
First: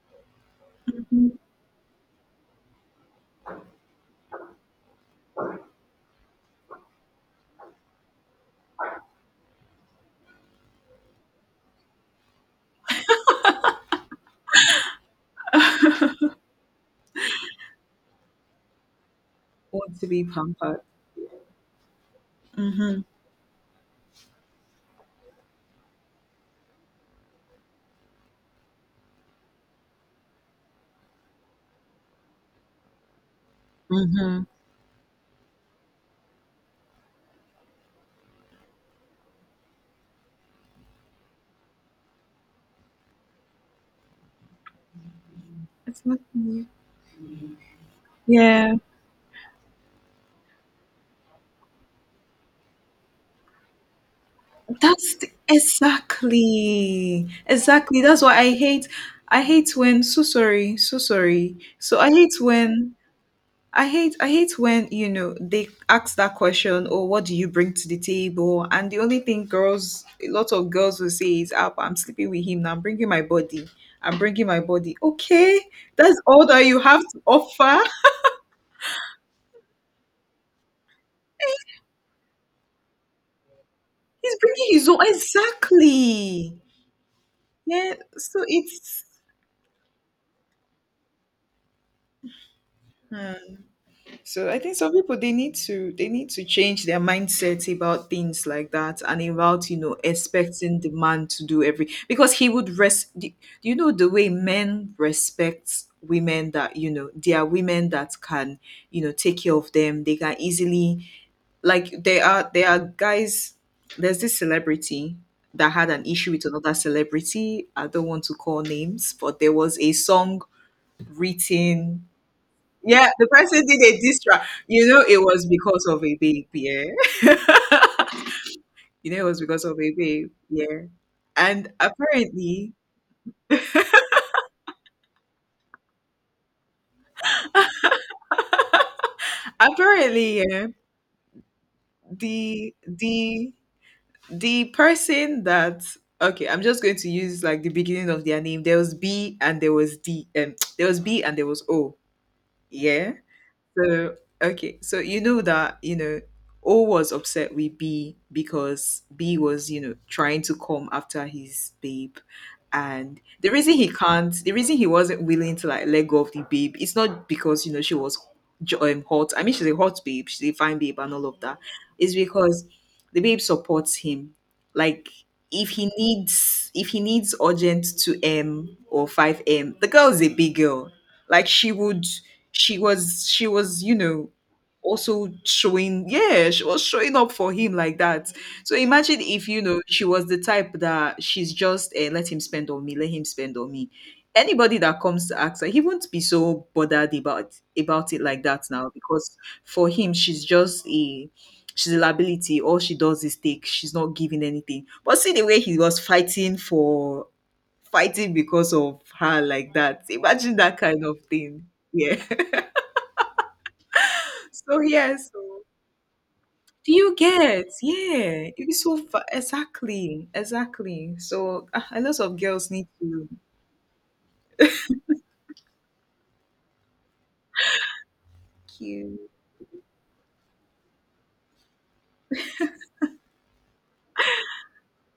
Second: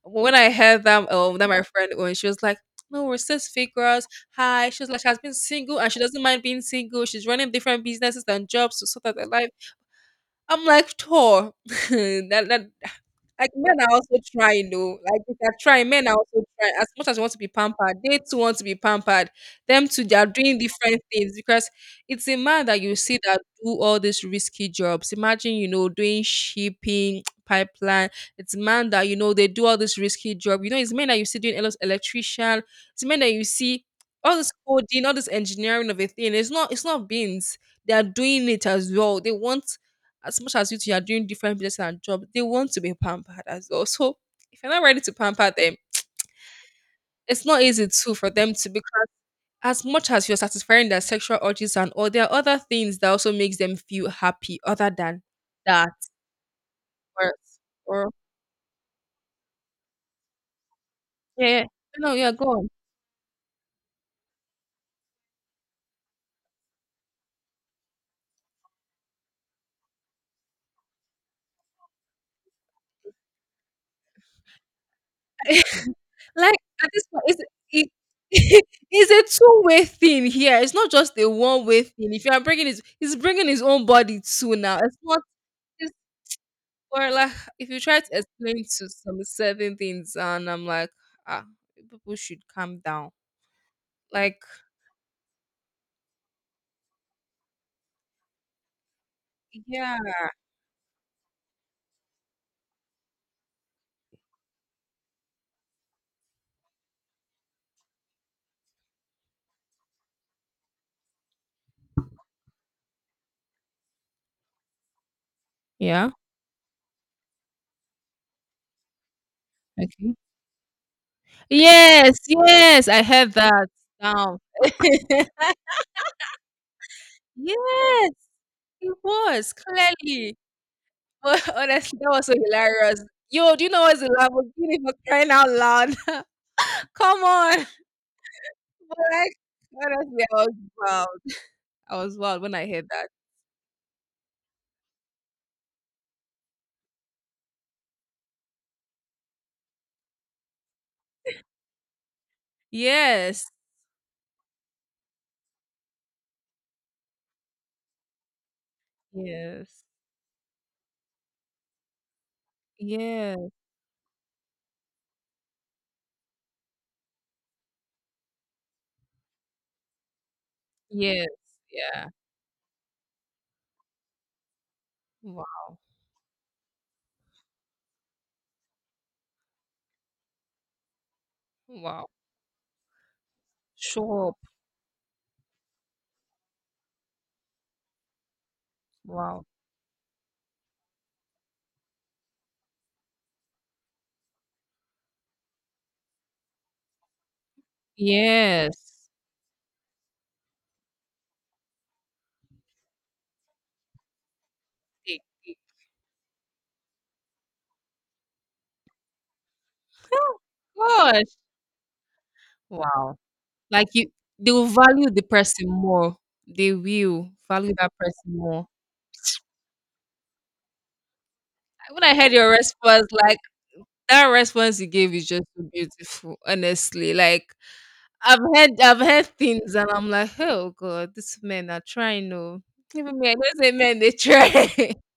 Speaker 1: When I heard that, that my friend when she was like, "No, we're cis figures." Hi, she was like, she has been single and she doesn't mind being single. She's running different businesses and jobs to sort out her life. I'm like, "Tor, *laughs* that, that like men are also trying though. Like if they're trying, men are also trying. As much as they want to be pampered, they too want to be pampered. Them
Speaker 2: Want
Speaker 1: too,
Speaker 2: to
Speaker 1: they
Speaker 2: be
Speaker 1: are doing
Speaker 2: pampered.
Speaker 1: different things because it's a man that you
Speaker 2: Mm-hmm.
Speaker 1: see that do all these risky jobs. Imagine, you know, doing shipping, *tsk* pipeline. It's man that you know they do all this risky job. You know, it's men that you see doing electrician. It's men that you see all
Speaker 2: Mm-hmm.
Speaker 1: this coding, all this engineering of a thing. It's not beans. They are doing it as well. They want as much as you two are doing different business and jobs, they want to be pampered as well. So if you're not ready to pamper them,
Speaker 2: It's not new.
Speaker 1: it's not easy too for them to
Speaker 2: Yeah,
Speaker 1: because as much as you're satisfying their sexual urges and all there are other things that also makes them feel happy other than that
Speaker 2: exactly,
Speaker 1: or,
Speaker 2: exactly.
Speaker 1: or
Speaker 2: That's why I hate. I hate when, so sorry, so
Speaker 1: yeah,
Speaker 2: sorry.
Speaker 1: yeah."
Speaker 2: So
Speaker 1: No, no, yeah, go on.
Speaker 2: I hate when, you know, they ask that question or what do you bring to the table? And the only thing girls a lot of girls will say is up, I'm sleeping with him now, I'm bringing my body. I'm bringing my body. Okay,
Speaker 1: *laughs*
Speaker 2: that's all
Speaker 1: Like
Speaker 2: that you
Speaker 1: at
Speaker 2: have
Speaker 1: this
Speaker 2: to
Speaker 1: point it's,
Speaker 2: offer.
Speaker 1: it, *laughs* it's a two-way thing here, it's not just a one-way thing. If you are bringing his he's bringing his own body
Speaker 2: He's
Speaker 1: too
Speaker 2: bringing
Speaker 1: now.
Speaker 2: his
Speaker 1: It's
Speaker 2: own
Speaker 1: not. It's.
Speaker 2: exactly.
Speaker 1: Or like if you
Speaker 2: Yeah,
Speaker 1: try to
Speaker 2: so
Speaker 1: explain to
Speaker 2: it's
Speaker 1: some certain things and I'm like, "Ah, people should calm down."
Speaker 2: hmm.
Speaker 1: Like
Speaker 2: So I think some people they need to change their mindset about things like that and about, you
Speaker 1: yeah.
Speaker 2: know, expecting the man to do every because he would you know, the way men respect women, that you know, they are women that can, you know, take care of them, they can easily like there are guys. There's this celebrity that had an
Speaker 1: Yeah.
Speaker 2: issue with another celebrity. I don't want to call names, but there was a
Speaker 1: Okay. *laughs*
Speaker 2: song written,
Speaker 1: Yes, yes, I
Speaker 2: yeah, the
Speaker 1: heard
Speaker 2: person
Speaker 1: that.
Speaker 2: did a diss
Speaker 1: Down.
Speaker 2: track. You know, it
Speaker 1: *laughs*
Speaker 2: was because of a babe. Yeah. *laughs*
Speaker 1: Yes, it
Speaker 2: You know, it was
Speaker 1: was
Speaker 2: because of a babe.
Speaker 1: clearly.
Speaker 2: Yeah.
Speaker 1: But *laughs*
Speaker 2: And
Speaker 1: honestly, that was so hilarious. Yo, do you know what's the Lamborghini for crying out loud? *laughs* Come on. But like honestly, I was
Speaker 2: yeah,
Speaker 1: wild. I was wild when I
Speaker 2: the
Speaker 1: heard that.
Speaker 2: the the person that, okay, I'm just going to use like the beginning of their name. There was B and there was D. *tsk* There was B and there was O. Yeah.
Speaker 1: Yes.
Speaker 2: So, okay. So, you know that, you know, O was upset with B because B was, you
Speaker 1: Yes.
Speaker 2: know, trying to come after his babe. And
Speaker 1: Yes.
Speaker 2: the reason he wasn't willing to like let go of the babe, it's not because, you know, she was hot. I mean, she's a hot babe, she's a fine babe, and all
Speaker 1: Yes,
Speaker 2: of that.
Speaker 1: yeah.
Speaker 2: It's because the babe supports him. Like, if
Speaker 1: Wow,
Speaker 2: he needs urgent 2m or 5m, the girl is a big girl, like
Speaker 1: wow.
Speaker 2: she was, you know,
Speaker 1: Shop.
Speaker 2: also showing, yeah, she was showing up for him like that. So imagine
Speaker 1: Wow.
Speaker 2: if, you know, she was the type that she's just let him spend on me, let him spend on me. Anybody that comes to ask her, he won't be so bothered about it like that now
Speaker 1: Yes.
Speaker 2: because for him she's a liability. All she does is take. She's not giving anything. But see the
Speaker 1: They-
Speaker 2: way he was fighting because of her like that. Imagine that kind of
Speaker 1: Gosh.
Speaker 2: thing. Yeah.
Speaker 1: Wow. Like you they will
Speaker 2: So
Speaker 1: value
Speaker 2: yeah,
Speaker 1: the
Speaker 2: so
Speaker 1: person more. They
Speaker 2: do you
Speaker 1: will
Speaker 2: get?
Speaker 1: value that person
Speaker 2: Yeah,
Speaker 1: more.
Speaker 2: it's so exactly, exactly. So
Speaker 1: Like,
Speaker 2: a
Speaker 1: when
Speaker 2: lot
Speaker 1: I heard
Speaker 2: of
Speaker 1: your
Speaker 2: girls need
Speaker 1: response,
Speaker 2: to
Speaker 1: like that response you gave is just so beautiful, honestly. Like I've
Speaker 2: cue.
Speaker 1: heard things and I'm like, "Oh god, these men are trying oh." Even me, I don't say men they try.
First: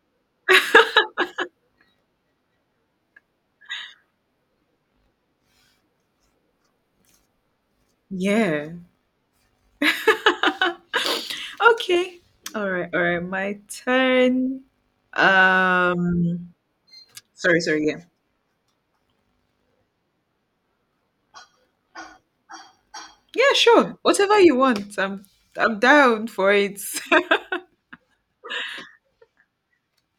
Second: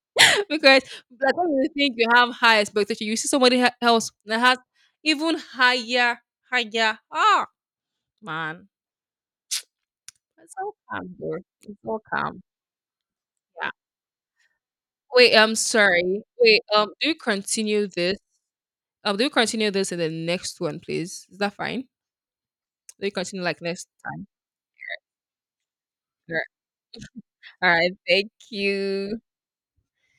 Speaker 1: *laughs* Because like when you think you have high expectation, you see somebody else that has even higher, higher. Ah man.
Speaker 2: Yeah.
Speaker 1: It's all
Speaker 2: *laughs*
Speaker 1: calm, bro. It's all
Speaker 2: Okay.
Speaker 1: calm.
Speaker 2: All right. All right. My
Speaker 1: Yeah.
Speaker 2: turn.
Speaker 1: Wait, I'm sorry.
Speaker 2: Um.
Speaker 1: Wait, do you
Speaker 2: Sorry. Sorry.
Speaker 1: continue
Speaker 2: Yeah.
Speaker 1: this? Do you continue this in the next one, please? Is that fine? Do you continue
Speaker 2: Yeah.
Speaker 1: like next
Speaker 2: Sure.
Speaker 1: time?
Speaker 2: Whatever you want. I'm down
Speaker 1: All right.
Speaker 2: for it. *laughs*
Speaker 1: All right. Thank you.